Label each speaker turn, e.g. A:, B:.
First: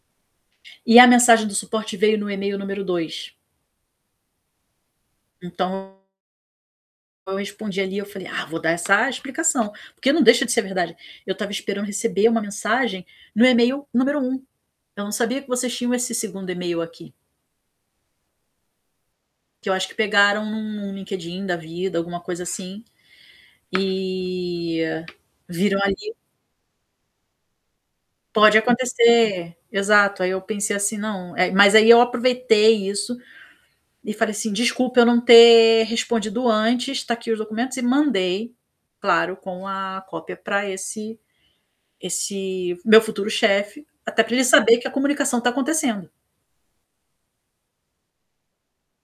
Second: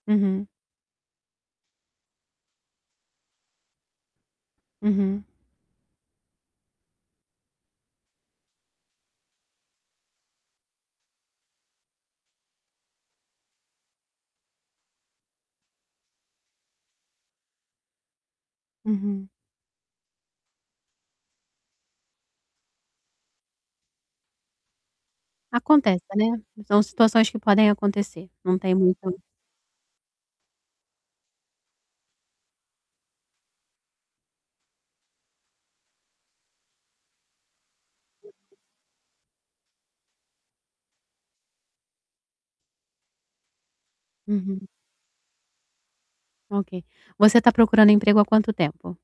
A: Uhum.
B: E a mensagem do suporte veio no e-mail número 2.
A: Uhum.
B: Então eu respondi ali, eu falei: "Ah, vou dar essa explicação", porque não deixa de ser verdade. Eu estava esperando receber uma mensagem no e-mail número 1. Eu não sabia que vocês tinham esse 2º e-mail aqui.
A: Uhum.
B: Que eu acho que pegaram num LinkedIn da vida, alguma coisa assim, eh, viram ali
A: Acontece, né, são situações que podem acontecer, não
B: Pode
A: tem muita
B: acontecer, exato, aí eu pensei assim: "Não", eh, mas aí eu aproveitei isso, e falei assim: "Desculpa, eu não ter respondido antes, tá aqui os documentos.", e mandei, claro, com a cópia pra esse esse meu futuro chefe, até para ele
A: Uhum.
B: saber que a comunicação está acontecendo.
A: Ok. Você tá procurando emprego há quanto tempo?